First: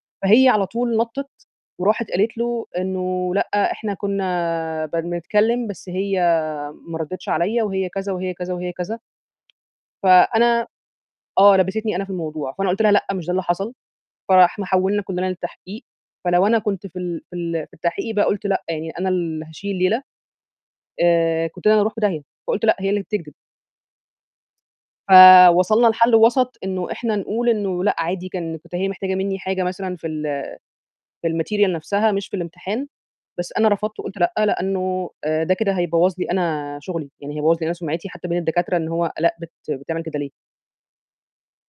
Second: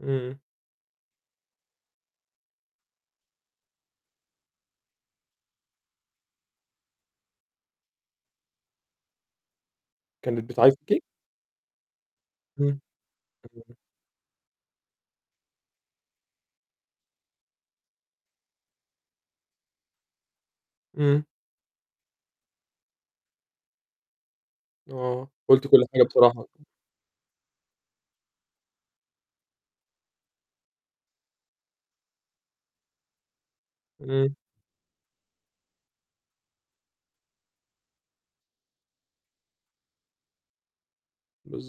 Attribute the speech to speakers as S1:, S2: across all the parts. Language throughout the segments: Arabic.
S1: إمم.
S2: فهي على طول نطِّت، وراحت قالت له إنه: "لأ، إحنا كنا بن بنتكلم بس هي ما ردتش عليَّا وهي كذا، وهي كذا، وهي كذا."
S1: كانت
S2: فأنا
S1: بت [unintelligible]
S2: آه، لبّستني أنا في الموضوع، فأنا
S1: همم،
S2: قُلت لها: "لأ، مش ده اللي حصل."
S1: تمام.
S2: فإحنا حولنا كلنا للتحقيق، فلو أنا كنت في ال في ال في التحقيق بقى قُلت لأ، يعني أنا اللي هاشيل الليلة،
S1: إمم.
S2: آآ، كنت أنا اللي هاروح في داهية فقُلت: "لأ، هي اللي بتكدب."
S1: آه، قُلتِ كل
S2: فوصلنا
S1: حاجة
S2: لحل
S1: بصراحة،
S2: وسط
S1: آه.
S2: إنه إحنا نقول إنه لأ، عادي، كان كنت هي محتاجة مني حاجة مثلًا في ال في ال material نفسها مش في الامتحان، بس أنا رفضت وقُلت لأ،
S1: إمم.
S2: لأنه آآ، ده كده هيبوّظ لي أنا شغلي، يعني هيبوظ لي أنا سُمعتي حتى بين الدكاترة إن هو آلاء بت بتعمل كده ليه؟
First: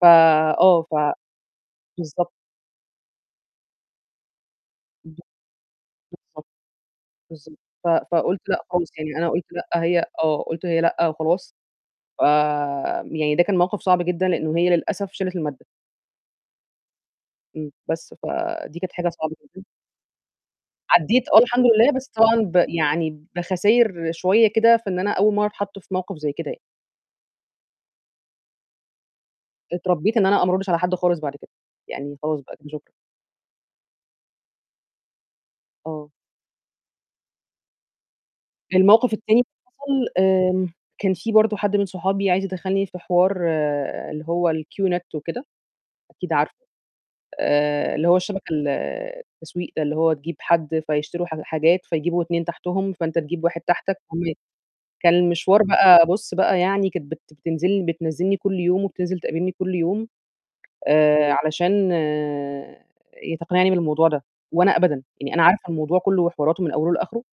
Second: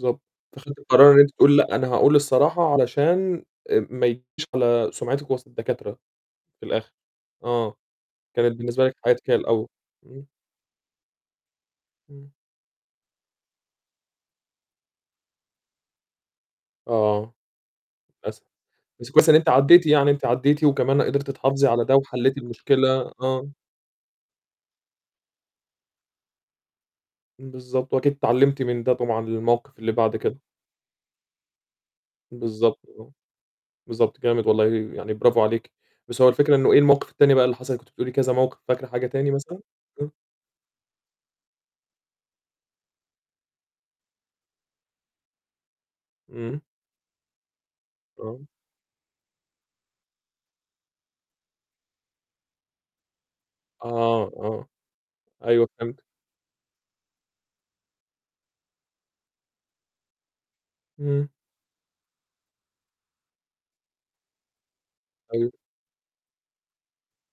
S2: فَ
S1: فخدتِ
S2: آه، ف
S1: القرار إن أنتِ تقولي لأ، أنا هأقول
S2: بالضبط.
S1: الصراحة، علشان ما ييجيش على سمعتِك وسط الدكاترة
S2: [unintelligible] بالضبط
S1: في الآخر.
S2: بالضبط
S1: آه،
S2: ف فقُلت
S1: كانت
S2: لأ
S1: بالنسبة
S2: خالص
S1: لِك
S2: يعني
S1: حياتِك
S2: أنا
S1: هي
S2: قُلت
S1: الأول،
S2: لأ، هي
S1: إمم.
S2: آه، قُلت هي لأ وخلاص ف
S1: إمم.
S2: يعني ده كان موقف صعب جدًا، لإنه هي للأسف شالت المادة.
S1: آه،
S2: إمم، بس
S1: للأسف.
S2: فَدي كانت حاجة
S1: بس كويس إن
S2: صعبة
S1: أنتِ
S2: جدًا.
S1: عديتِ يعني أنتِ عديتِ وكمان
S2: عدّيت
S1: قدرتِ
S2: آه، الحمد
S1: تحافظي على
S2: لله
S1: ده
S2: بس طبعًا
S1: وحليتِ
S2: ب
S1: المشكلة،
S2: يعني
S1: آه.
S2: بخساير شوية كده، فإن أنا أول مرة اتحط في موقف زي كده.
S1: بالضبط، وأكيد اتعلمتِ من ده طبعًا للموقف اللي بعد
S2: اتربيت إن
S1: كده.
S2: أنا آه، ما اردش على حد خالص بعد كده. يعني خلاص بقى، كده
S1: بالضبط،
S2: شكرًا.
S1: آه، بالضبط جامد والله، يعني برافو عليكِ.
S2: آه.
S1: بس هو الفكرة إنه إيه الموقف التاني بقى اللي حصل كنتِ بتقولي كذا موقف فاكرة حاجة
S2: الموقف
S1: تاني
S2: التاني
S1: مثلًا؟
S2: حصل
S1: امم.
S2: آآ، كان في برضه حد من صحابي عايز يدخلني في حوار اللي هو ال Q Net وكده، أكيد عارفه،
S1: إمم.
S2: آآ، اللي هو
S1: آه.
S2: الشبكة ال التسويق ده اللي هو تجيب حد فيشتروا حا حاجات فيجيبوا 2 تحتهم، فأنت تجيب 1 تحتك
S1: آه،
S2: [unintelligible]
S1: آه،
S2: كان المشوار
S1: أيوه، فهمتِك.
S2: بقى، بُص بقى يعني كانت بت بتنزل لي بتنزلني كل يوم وبتِنزِل تقابلني كل يوم
S1: إمم.
S2: آآ، علشان تقنعني بالموضوع ده، وأنا أبدًا يعني أنا
S1: أيوه.
S2: عارفة الموضوع كله وحواراته من أوله لآخره.